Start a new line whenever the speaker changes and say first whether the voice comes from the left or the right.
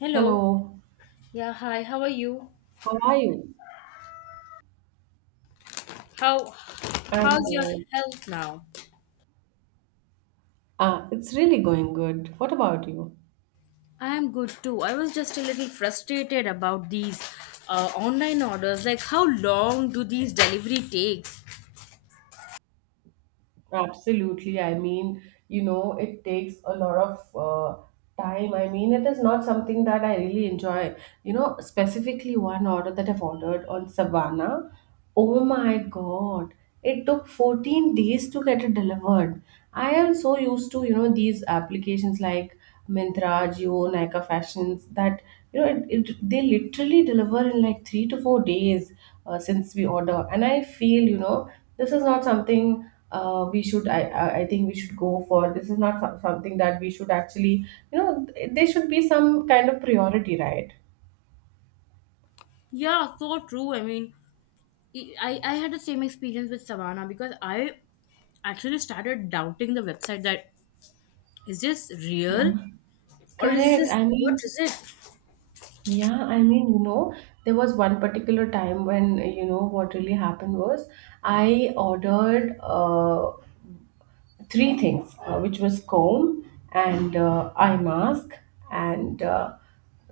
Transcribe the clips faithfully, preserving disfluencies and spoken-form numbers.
left: Hello.
right: Hello,
left: Yeah, hi. How are you?
right: how are you?
left: How
right: I'm
left: how's your
right: good.
left: health now?
right: Ah, it's really going good. What about you?
left: I'm good too. I was just a little frustrated about these uh, online orders. Like how long do these delivery takes?
right: Absolutely. I mean, you know, it takes a lot of uh, time. I mean, it is not something that I really enjoy. You know, specifically one order that I've ordered on Savannah. Oh my God, it took fourteen days to get it delivered. I am so used to, you know, these applications like Myntra, Jio, Nykaa Fashions that, you know, it, it, they literally deliver in like three to four days uh, since we order. And I feel, you know, this is not something uh, we should, I, I I think we should go for. This is not so- something that we should actually, you know, there should be some kind of priority, right?
left: Yeah, so true. I mean, I I had the same experience with Savannah because I actually started doubting the website that is this real
right: Yeah.
left: or is
right: Correct.
left: this
right: I
left: what
right: mean,
left: is it?
right: yeah, I mean, you know, there was one particular time when, you know, what really happened was I ordered uh, three things, uh, which was comb and uh, eye mask, and uh,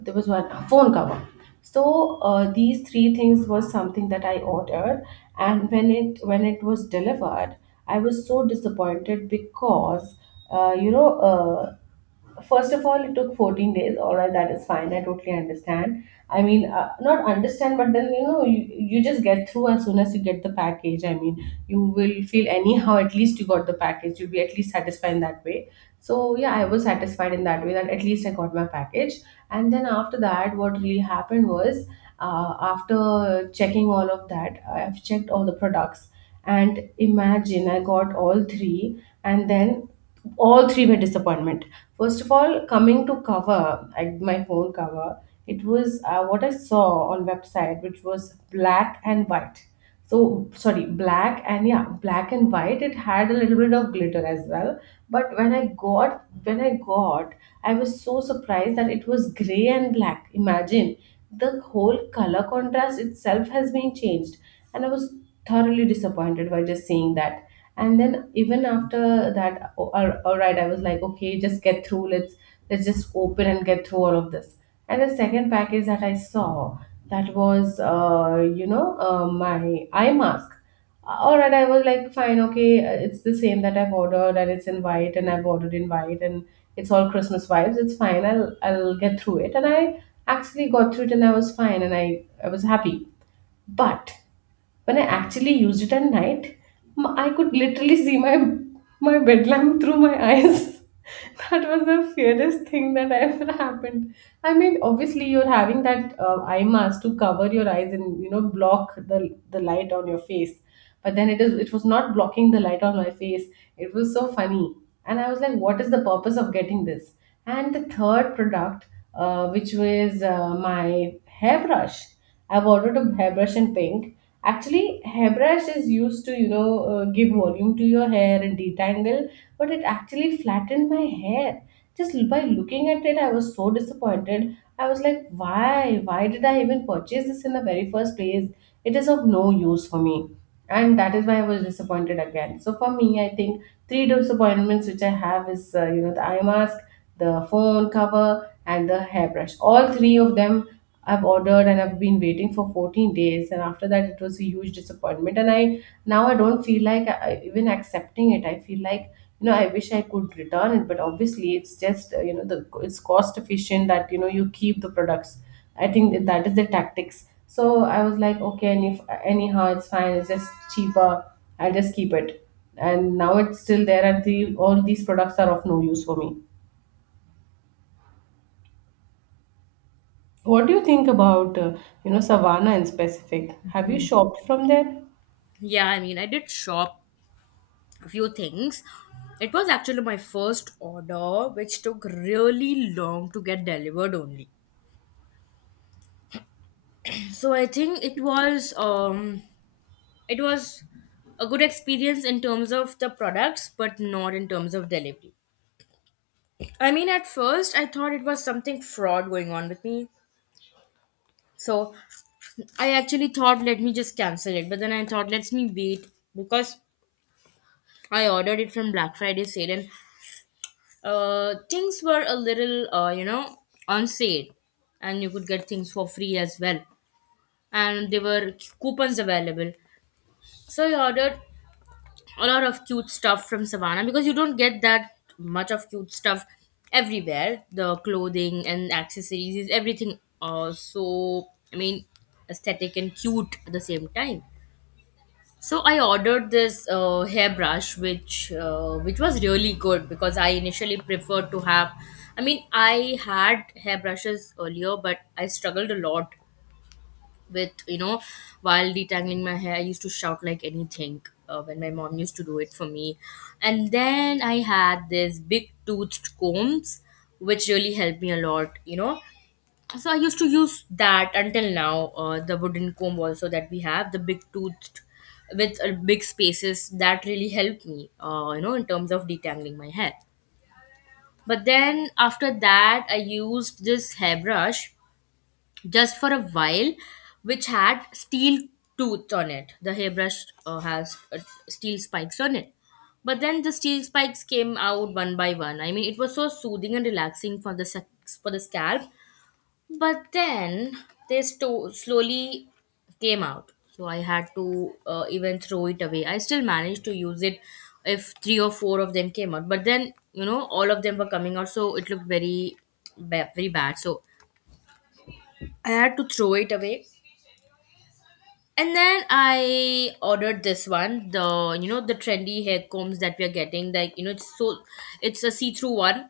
right: there was one uh, phone cover. So uh, these three things was something that I ordered, and when it when it was delivered, I was so disappointed because uh, you know uh, first of all, it took fourteen days. All right, that is fine, I totally understand. I mean, uh, not understand, but then you know you, you just get through as soon as you get the package. I mean, you will feel anyhow at least you got the package, you'll be at least satisfied in that way. So yeah, I was satisfied in that way that at least I got my package. And then after that, what really happened was uh, after checking all of that, I've checked all the products, and imagine I got all three, and then all three were disappointment. First of all, coming to cover, I, my phone cover, it was uh, what I saw on website, which was black and white. So sorry, black and, yeah, black and white. It had a little bit of glitter as well. But when i got when i got I was so surprised that it was gray and black. Imagine the whole color contrast itself has been changed. And I was thoroughly disappointed by just seeing that. And then even after that, oh, all, all right, I was like, okay, just get through. Let's let's just open and get through all of this. And the second package that I saw, that was uh, you know uh, my eye mask. All right, I was like, fine, okay, uh, it's the same that I've ordered, and it's in white, and I've ordered in white, and it's all Christmas vibes. It's fine, i'll i'll get through it, and I actually got through it, and I was fine, and i i was happy. But when I actually used it at night, m- I could literally see my my bed lamp through my eyes. That was the fairest thing that ever happened. I mean, obviously, you're having that uh, eye mask to cover your eyes and you know block the the light on your face. But then it is it was not blocking the light on my face. It was so funny, and I was like, what is the purpose of getting this? And the third product, uh, which was uh, my hairbrush. I've ordered a hairbrush in pink. Actually, hairbrush is used to, you know, uh, give volume to your hair and detangle, but it actually flattened my hair. Just by looking at it, I was so disappointed. I was like, why? Why did I even purchase this in the very first place? It is of no use for me. And that is why I was disappointed again. So for me, I think three disappointments which I have is, uh, you know, the eye mask, the phone cover, and the hairbrush. All three of them I've ordered and I've been waiting for fourteen days, and after that, it was a huge disappointment. And I, now I don't feel like I, I- even accepting it. I feel like, you know, I wish I could return it, but obviously it's just uh, you know the it's cost efficient that you know you keep the products. I think that, that is the tactics. So I was like, okay, and if anyhow, it's fine. It's just cheaper. I'll just keep it. And now it's still there, and the, all these products are of no use for me. What do you think about, uh, you know, Savannah in specific? Have you shopped from there?
left: Yeah, I mean, I did shop few things. It was actually my first order, which took really long to get delivered only. So I think it was um it was a good experience in terms of the products, but not in terms of delivery. I mean, at first I thought it was something fraud going on with me. So I actually thought let me just cancel it, but then I thought let me wait because I ordered it from Black Friday sale, and uh, things were a little, uh, you know, on sale, and you could get things for free as well. And there were coupons available, so I ordered a lot of cute stuff from Savannah because you don't get that much of cute stuff everywhere. The clothing and accessories is everything. Uh, so I mean, aesthetic and cute at the same time. So I ordered this uh, hairbrush, which uh, which was really good because I initially preferred to have. I mean, I had hairbrushes earlier, but I struggled a lot with you know while detangling my hair. I used to shout like anything uh, when my mom used to do it for me, and then I had this big toothed combs, which really helped me a lot. You know, so i used to use that until now, uh, the wooden comb also that we have, the big toothed with uh, big spaces, that really helped me, uh, you know in terms of detangling my hair. But then after that, i used this hairbrush just for a while, which had steel tooth on it. The hairbrush uh, has uh, steel spikes on it, but then the steel spikes came out one by one. I mean, it was so soothing and relaxing for the sac- for the scalp, but then they sto- slowly came out. So I had to uh, even throw it away. I still managed to use it if three or four of them came out, but then you know all of them were coming out, so it looked very ba- very bad. So I had to throw it away. And then I ordered this one, the you know the trendy hair combs that we are getting. Like, you know it's so it's a see-through one,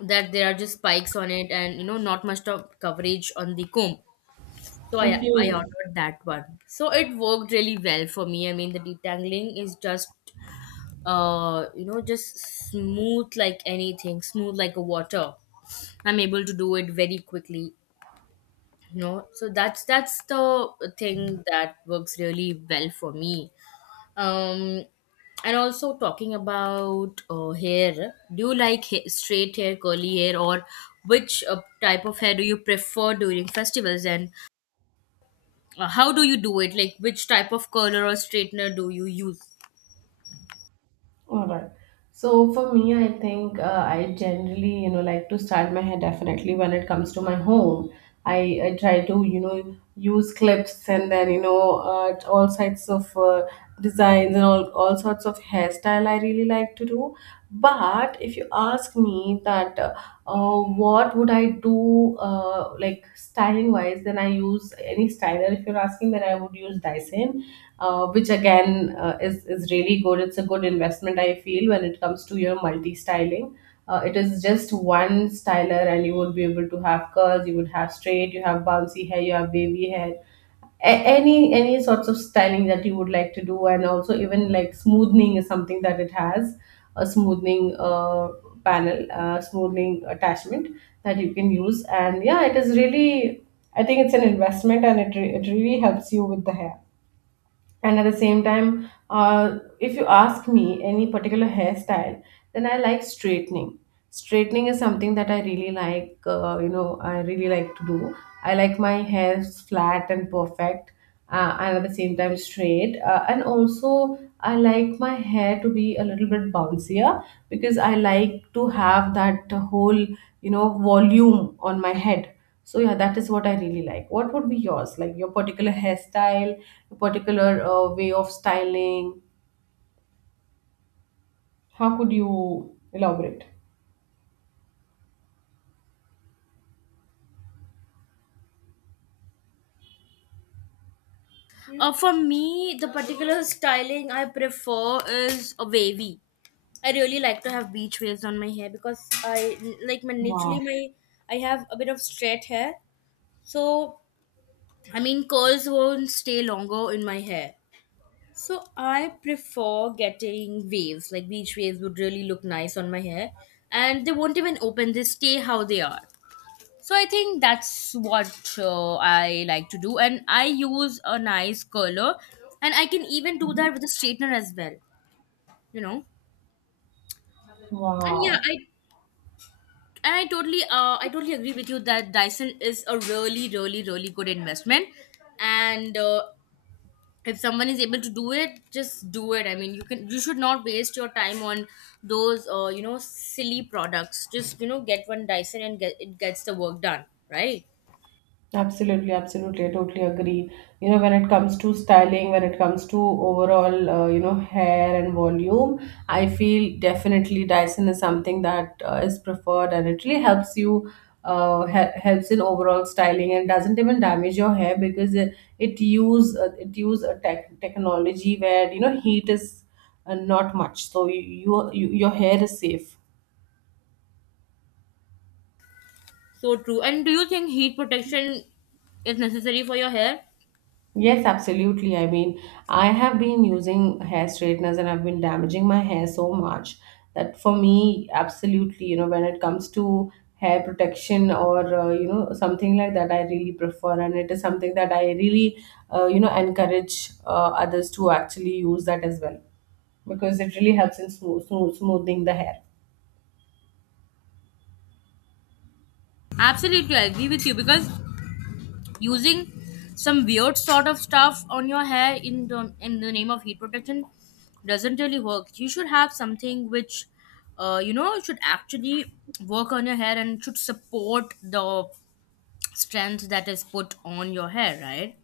left: that there are just spikes on it, and you know not much of coverage on the comb. So I
right: Okay.
left: I ordered that one. So it worked really well for me. I mean, the detangling is just uh you know just smooth like anything, smooth like a water. I'm able to do it very quickly. You know, so that's that's the thing that works really well for me. Um, and also talking about uh, hair, do you like ha- straight hair, curly hair, or which uh, type of hair do you prefer during festivals? And uh, how do you do it, like which type of curler or straightener do you use?
right: All right. So for me, I think uh, I generally, you know, like to style my hair definitely when it comes to my home. I, I try to, you know, use clips and then, you know, uh, all sides of uh, designs and all, all sorts of hairstyle I really like to do. But if you ask me that uh, uh, what would I do, uh, like styling wise? Then I use any styler. If you're asking, then I would use Dyson, uh, which again uh, is is really good. It's a good investment, I feel, when it comes to your multi styling. Uh, it is just one styler, and you would be able to have curls, you would have straight, you have bouncy hair, you have wavy hair, a- any any sorts of styling that you would like to do, and also even like smoothing is something that it has, a smoothing uh, panel, uh, smoothing attachment that you can use. And yeah, it is really, I think it's an investment, and it, re- it really helps you with the hair. And at the same time uh, if you ask me any particular hairstyle, then I like straightening. Straightening is something that I really like uh, you know I really like to do. I like my hair flat and perfect, uh, and at the same time straight, uh, and also I like my hair to be a little bit bouncier because I like to have that whole, you know, volume on my head. So yeah, that is what I really like. What would be yours? Like your particular hairstyle, your particular uh, way of styling. How could you elaborate?
left: Uh, for me, the particular styling i prefer is a wavy. I really like to have beach waves on my hair, because I like my naturally
right: Wow.
left: my I have a bit of straight hair, so I mean curls won't stay longer in my hair. So I prefer getting waves, like beach waves would really look nice on my hair. And they won't even open, they stay how they are. So I think that's what, uh, I like to do, and I use a nice curler, and I can even do
right: Mhm.
left: that with a straightener as well. You know, and yeah,
right: Wow.
left: I and I totally uh, I totally agree with you that Dyson is a really really really good investment, and uh, if someone is able to do it, just do it. I mean, you can you should not waste your time on those, uh, you know silly products. Just, you know get one Dyson and get it gets the work done, right?
right: Absolutely, absolutely. I totally agree. You know, when it comes to styling, when it comes to overall, uh, you know, hair and volume, I feel definitely Dyson is something that uh, is preferred and it really helps you, uh, he- helps in overall styling and doesn't even damage your hair because it, it use uh, it use a tech technology where you know heat is uh, not much, so you, you, you your hair is safe.
left: So true. And do you think heat protection is necessary for your hair?
right: Yes, absolutely. I mean, I have been using hair straighteners and I've been damaging my hair so much that for me, absolutely, you know, when it comes to hair protection or, uh, you know, something like that, I really prefer. And it is something that I really, uh, you know, encourage uh, others to actually use that as well because it really helps in smooth, smooth, smoothing the hair.
left: Absolutely, I agree with you because using some weird sort of stuff on your hair in the in the name of heat protection doesn't really work. You should have something which, uh, you know, should actually work on your hair and should support the strength that is put on your hair, right?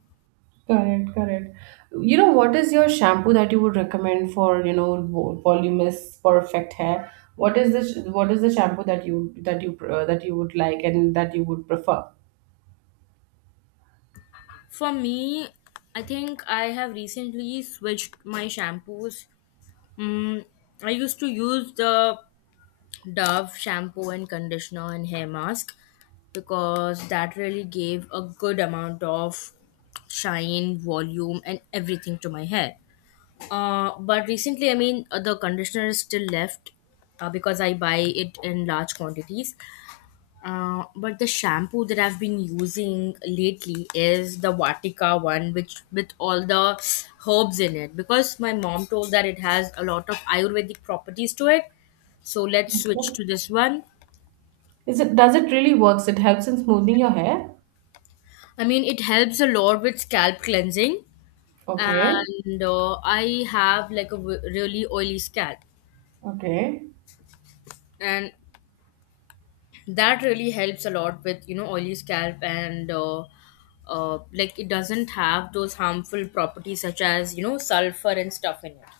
right: Correct, correct. You know, what is your shampoo that you would recommend for, you know, vo- voluminous, perfect hair? What is the sh- what is the shampoo that you that you pr- uh, that you would like and that you would prefer?
left: For me, I think I have recently switched my shampoos. Mm, I used to use the Dove shampoo and conditioner and hair mask because that really gave a good amount of shine, volume, and everything to my hair. Uh, but recently, I mean, uh, the conditioner is still left, uh, because I buy it in large quantities. Uh, but the shampoo that I've been using lately is the Vatika one, which with all the herbs in it, because my mom told that it has a lot of Ayurvedic properties to it. So let's switch to this one.
right: Is it, does it really works? It helps in smoothing your hair?
left: I mean, it helps a lot with scalp cleansing,
right: Okay.
left: and uh, I have, like, a w- really oily scalp,
right: Okay.
left: and that really helps a lot with you know oily scalp, and uh, uh, like, it doesn't have those harmful properties such as you know sulfur and stuff in it.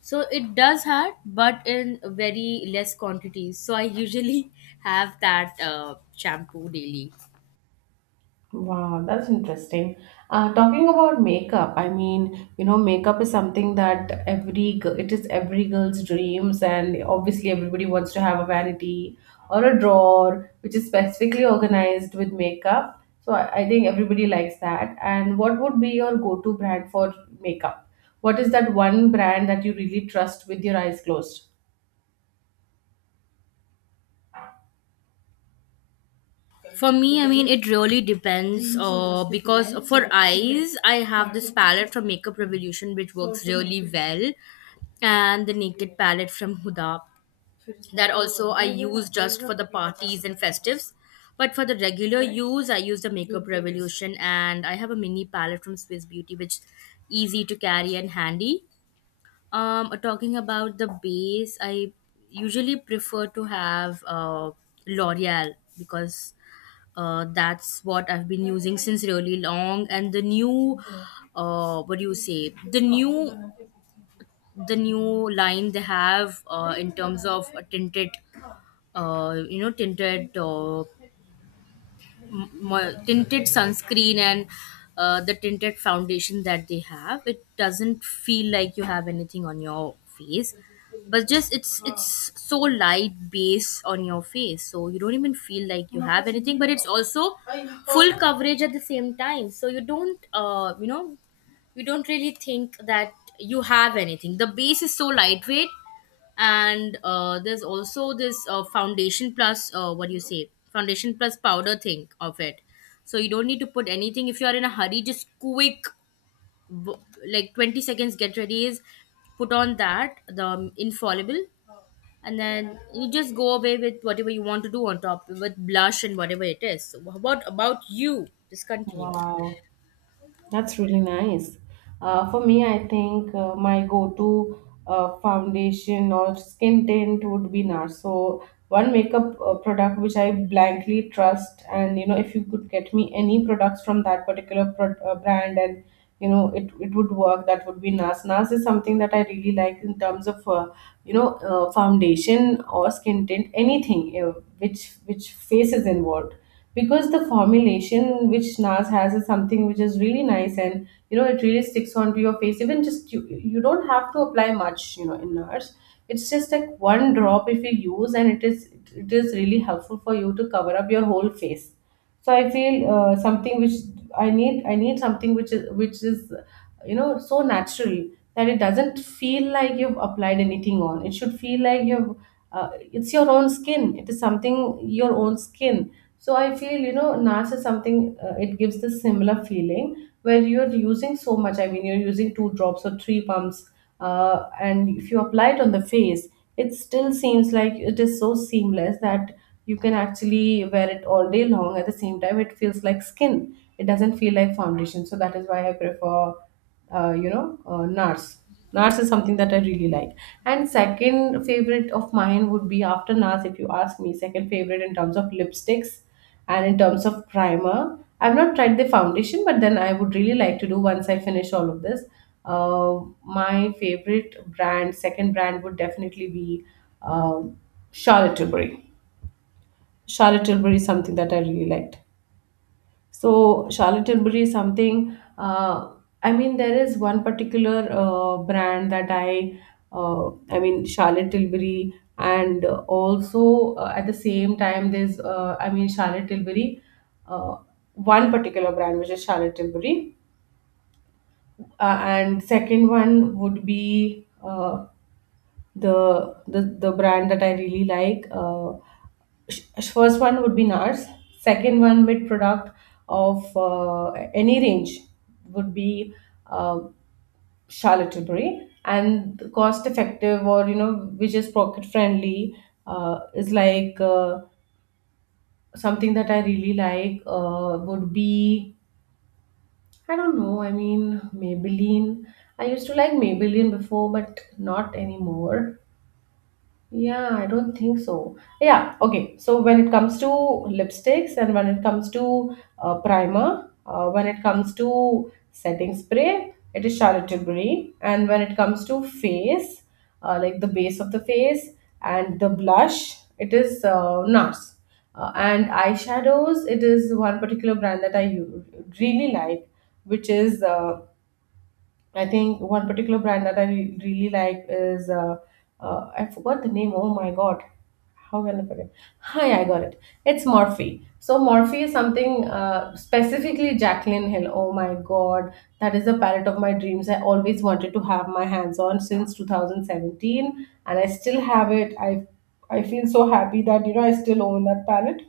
left: So it does hurt, but in very less quantities. So I usually have that uh, shampoo daily.
right: Wow, that's interesting. Uh, talking about makeup, I mean, you know, makeup is something that every girl, it is every girl's dreams, and obviously everybody wants to have a vanity or a drawer which is specifically organized with makeup. So I, I think everybody likes that. And what would be your go-to brand for makeup? What is that one brand that you really trust with your eyes closed?
left: For me, I mean, it really depends. Uh, because for eyes, I have this palette from Makeup Revolution, which works really well, and the Naked palette from Huda. That also I use just for the parties and festives. But for the regular use, I use the Makeup Revolution, and I have a mini palette from Swiss Beauty, which is easy to carry and handy. Um, talking about the base, I usually prefer to have uh, L'Oreal because uh, that's what I've been using since really long, and the new, uh, what do you say? The new, the new line they have uh, in terms of tinted, uh, you know, tinted uh, m- mo- tinted sunscreen, and uh, the tinted foundation that they have, it doesn't feel like you have anything on your face, but just it's it's so light base on your face, so you don't even feel like you have anything, but it's also full coverage at the same time, so you don't uh, you know you don't really think that you have anything. The base is so lightweight, and uh, there's also this uh, foundation plus, uh, what do you say, foundation plus powder thing of it. So you don't need to put anything, if you are in a hurry, just quick, w- like twenty seconds get ready is put on that, the um, infallible, and then you just go away with whatever you want to do on top with blush and whatever it is. So what about you, just continue.
right: Wow. That's really nice. Uh, for me, I think uh, my go-to uh, foundation or skin tint would be NARS. So one makeup uh, product which I blankly trust, and you know, if you could get me any products from that particular pro- uh, brand, and you know, it it would work. That would be NARS. N A R S is something that I really like in terms of uh, you know uh, foundation or skin tint, anything uh, which which face is involved because the formulation which N A R S has is something which is really nice, and you know it really sticks onto your face. Even just you, you don't have to apply much, you know, in N A R S. It's just like one drop if you use, and it is it is really helpful for you to cover up your whole face. So I feel uh, something which i need i need something which is which is you know so natural that it doesn't feel like you've applied anything on. It should feel like you've uh, it's your own skin, it is something your own skin. So I feel, you know, Nars is something, uh, it gives this similar feeling where you're using so much. I mean you're using two drops or three pumps, uh, and if you apply it on the face, it still seems like it is so seamless that you can actually wear it all day long. At the same time, it feels like skin, it doesn't feel like foundation. So that is why I prefer uh, you know uh, nars nars is something that I really like. And second favorite of mine would be, after Nars, if you ask me, second favorite in terms of lipsticks and in terms of primer, I've not tried the foundation, but then I would really like to do once I finish all of this. Uh, my favorite brand, second brand, would definitely be um Charlotte Tilbury. Charlotte Tilbury is something that I really liked. So Charlotte Tilbury is something. Uh, I mean, there is one particular uh, brand that I, uh, I mean, Charlotte Tilbury, and uh, also uh, at the same time, there's, uh, I mean, Charlotte Tilbury, uh, one particular brand which is Charlotte Tilbury, uh, and second one would be. Uh, the the the brand that I really like, uh, sh- first one would be N A R S. Second one, mid product of uh, any range would be uh, Charlotte Tilbury. And the cost effective, or, you know, which is pocket friendly uh, is like uh, something that I really like uh, would be, I don't know, I mean, Maybelline. I used to like Maybelline before, but not anymore. Yeah, I don't think so. Yeah, okay. So when it comes to lipsticks, and when it comes to uh, primer, uh, when it comes to setting spray, it is Charlotte Tilbury. And when it comes to face, uh, like the base of the face and the blush, it is uh, N A R S. Uh, and eyeshadows, it is one particular brand that I u- really like, which is uh, I think one particular brand that I re- really like is uh, uh, I forgot the name. Oh my god, how can I forget? Hi, I got it. It's Morphe. So Morphe is something, uh, specifically Jacqueline Hill. Oh my god, that is the palette of my dreams. I always wanted to have my hands on since two thousand seventeen, and I still have it. I I feel so happy that, you know, I still own that palette,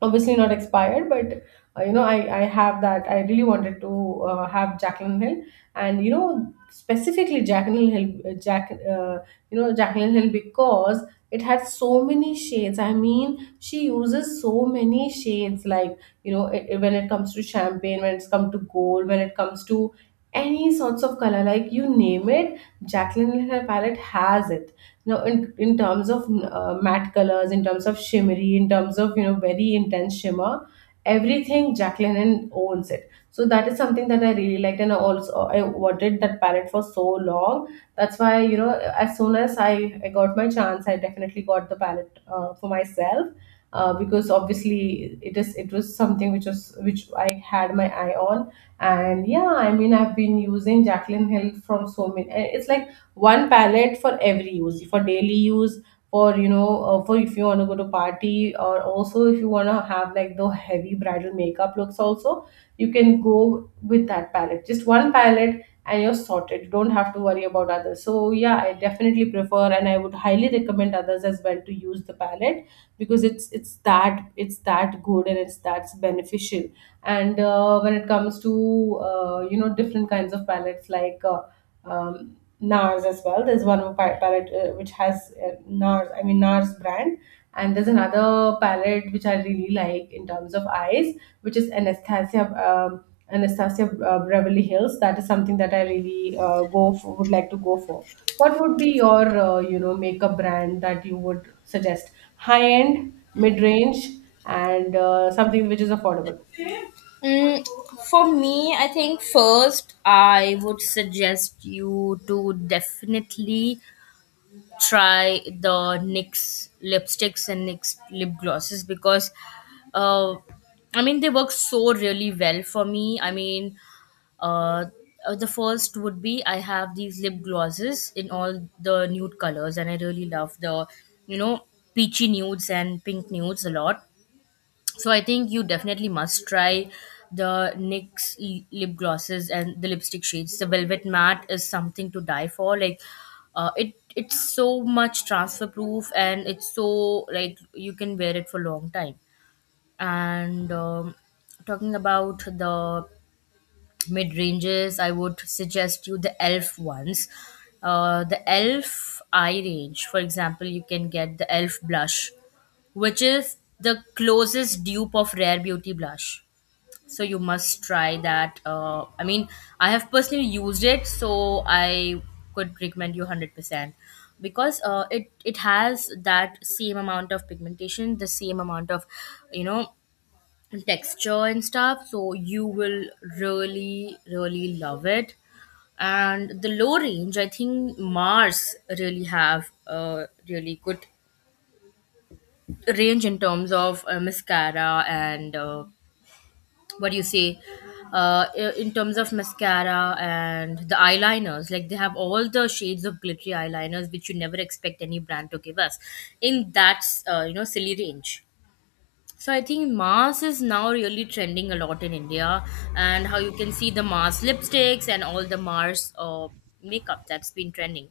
right: obviously not expired. But uh, you know, I, I have that. I really wanted to uh, have Jacqueline Hill, and you know, specifically Jacqueline Hill, uh, jack uh, you know, Jacqueline Hill, because it had so many shades. I mean, she uses so many shades, like, you know, i- i- when it comes to champagne, when it's come to gold, when it comes to any sorts of color, like, you name it, Jacqueline Hill palette has it, you know, in, in terms of uh, matte colors, in terms of shimmery, in terms of, you know, very intense shimmer, everything Jacqueline owns it. So that is something that I really liked, and I also I wanted that palette for so long. That's why, you know, as soon as i, I got my chance, I definitely got the palette uh, for myself, uh, because obviously it is, it was something which was, which I had my eye on. And yeah, I mean, I've been using Jacqueline Hill from so many. It's like one palette for every use, for daily use, for, you know, uh, for if you want to go to party, or also if you want to have like the heavy bridal makeup looks also, you can go with that palette. Just one palette and you're sorted, you don't have to worry about others. So yeah, I definitely prefer and I would highly recommend others as well to use the palette because it's it's that it's that good, and it's that's beneficial. And uh, when it comes to uh, you know, different kinds of palettes, like uh, um, N A R S as well. There's one pa- palette uh, which has uh, N A R S, I mean N A R S brand, and there's another palette which I really like in terms of eyes, which is Anastasia, um, Anastasia uh, Beverly Hills. That is something that I really uh, go for, would like to go for. What would be your uh, you know, makeup brand that you would suggest? High end, mid range, and uh, something which is affordable.
left: Mm, for me, I think first I would suggest you to definitely try the N Y X lipsticks and N Y X lip glosses because uh, I mean they work so really well for me. I mean uh, uh, the first would be I have these lip glosses in all the nude colors, and I really love the you know peachy nudes and pink nudes a lot. So I think you definitely must try the NYX l- lip glosses and the lipstick shades. The velvet matte is something to die for. Like, uh, it it's so much transfer proof, and it's so, like, you can wear it for long time. And um, talking about the mid ranges, I would suggest you the Elf ones, uh, the Elf eye range. For example, you can get the Elf blush, which is the closest dupe of Rare Beauty blush. So you must try that. Uh, I mean, I have personally used it, so I could recommend you one hundred percent because uh, it it has that same amount of pigmentation, the same amount of you know texture and stuff. So you will really really love it. And the low range, I think Mars really have a really good range in terms of uh, mascara, and uh, what do you say, uh, i- in terms of mascara and the eyeliners, like they have all the shades of glittery eyeliners which you never expect any brand to give us in that uh, you know silly range. So I think Mars is now really trending a lot in India, and how you can see the Mars lipsticks and all the Mars uh, makeup that's been trending.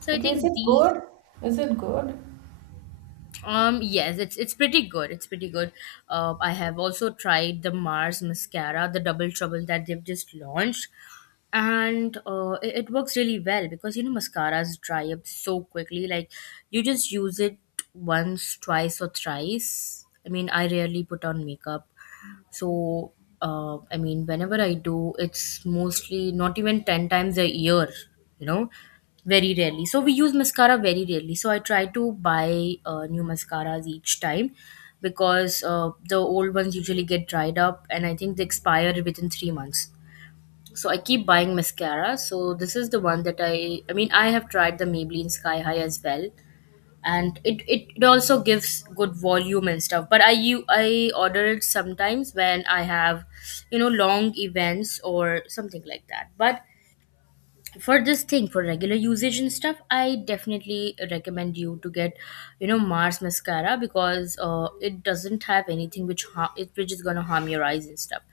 left: So I
right: Okay, is
left: think
right: it
left: these.
right: good? Is it good?
left: Um, yes, it's it's pretty good. It's pretty good. Uh, I have also tried the Mars mascara, the Double Trouble that they've just launched, and uh, it, it works really well because you know mascaras dry up so quickly. Like, you just use it once, twice, or thrice. I mean, I rarely put on makeup, so uh, I mean, whenever I do, it's mostly not even ten times a year. You know very rarely, so we use mascara very rarely, so I try to buy uh, new mascaras each time, because uh, the old ones usually get dried up, and I think they expire within three months. So I keep buying mascara. So this is the one that i i mean i have tried. The Maybelline Sky High as well, and it, it, it also gives good volume and stuff, but i you i order it sometimes when I have you know long events or something like that. But for this thing, for regular usage and stuff, I definitely recommend you to get you know Mars mascara, because uh, it doesn't have anything which ha- it- which is going to harm your eyes and stuff,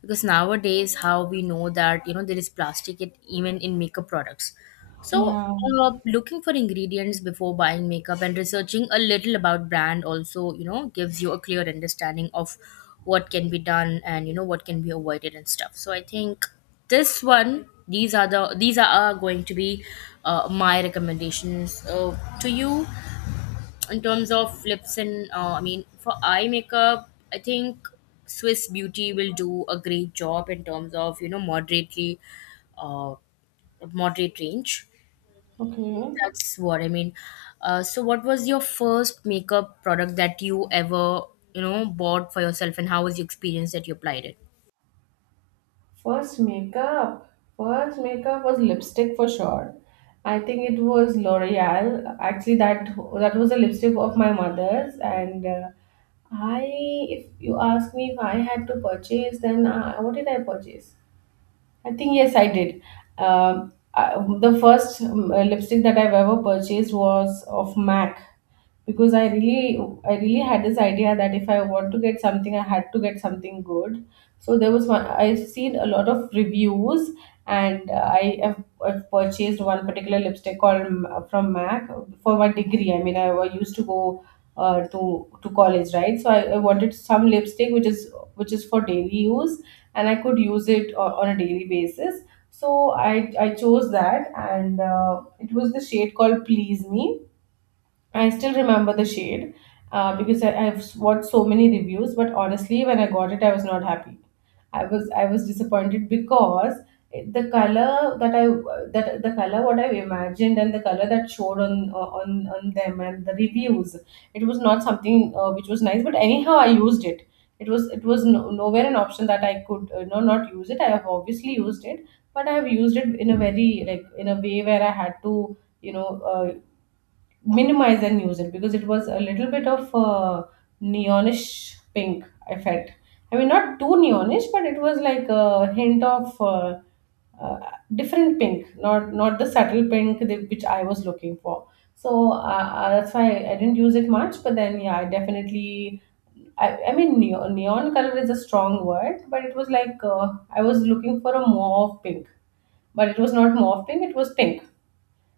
left: because nowadays how we know that you know there is plastic, it, even in makeup products. So,
right: Yeah.
left: uh, looking for ingredients before buying makeup, and researching a little about brand also, you know, gives you a clear understanding of what can be done and you know what can be avoided and stuff. So I think this one, these are the these are are going to be uh, my recommendations uh, to you, in terms of lips and uh, I mean for eye makeup. I think Swiss Beauty will do a great job in terms of you know moderately. Uh, Moderate range,
right: Okay.
left: that's what I mean. Uh, so what was your first makeup product that you ever, you know, bought for yourself, and how was your experience that you applied it?
right: First makeup. First makeup was lipstick for sure. I think it was L'Oreal. Actually, that that was a lipstick of my mother's, and uh, I, if you ask me, if I had to purchase, then uh, what did I purchase? I think yes, I did. Um, I, the first um, uh, lipstick that I've ever purchased was of Mac, because I really, I really had this idea that if I want to get something, I had to get something good. So there was one. I've seen a lot of reviews, and uh, I have I've purchased one particular lipstick called um, from Mac for my degree. I mean, I used to go uh, to to college, right? So I, I wanted some lipstick which is which is for daily use and I could use it o- on a daily basis. So I, I chose that, and uh, it was the shade called Please Me. I still remember the shade, uh, because I, I've watched so many reviews, but honestly, when I got it, I was not happy. I was I was disappointed because it- the color that I that the color what I imagined and the color that showed on uh, on on them and the reviews, it was not something uh, which was nice. But anyhow, I used it. It was it was no, nowhere an option that I could uh, no not use it. I have obviously used it, but I have used it in a very, like in a way where I had to, you know, uh, minimize and use it because it was a little bit of uh, neonish pink, I felt. I mean, not too neonish, but it was like a hint of uh, uh, different pink, not not the subtle pink that- which I was looking for. So uh, uh, that's why I didn't use it much. But then, yeah, I definitely. I, I mean, neon, neon color is a strong word, but it was like, uh, I was looking for a mauve pink, but it was not mauve pink, it was pink.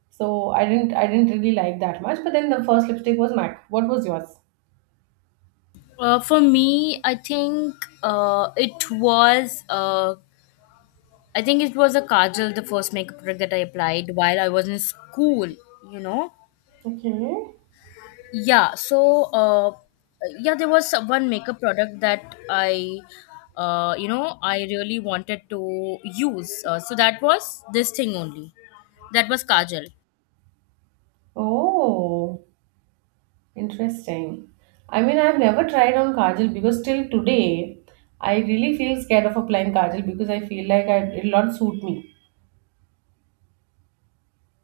right: So I didn't I didn't really like that much. But then the first lipstick was MAC. What was yours?
left: Uh, for me, I think uh, it was uh, I think it was a kajal, the first makeup product that I applied while I was in school. You know,
right: Okay.
left: Yeah, so uh, yeah, there was some- one makeup product that I, uh, you know, I really wanted to use. Uh, so that was this thing only. That was Kajal.
right: Oh, interesting. I mean, I've never tried on Kajal because till today, I really feel scared of applying Kajal because I feel like I, it'll not suit me.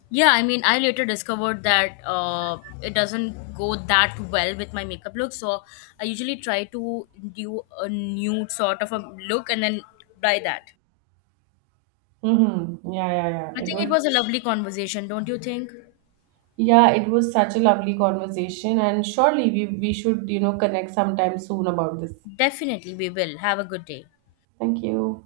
left: Yeah, I mean, I later discovered that uh, it doesn't go that well with my makeup look. So I usually try to do a nude sort of a look and then buy that.
right: Mm-hmm. Yeah, yeah,
left: I
right: yeah. It
left: think it
right: will.
left: was a lovely conversation, don't you think?
right: Yeah, it was such a lovely conversation, and surely we we should, you know, connect sometime soon about this.
left: Definitely, we will. Have a good day.
right: Thank you.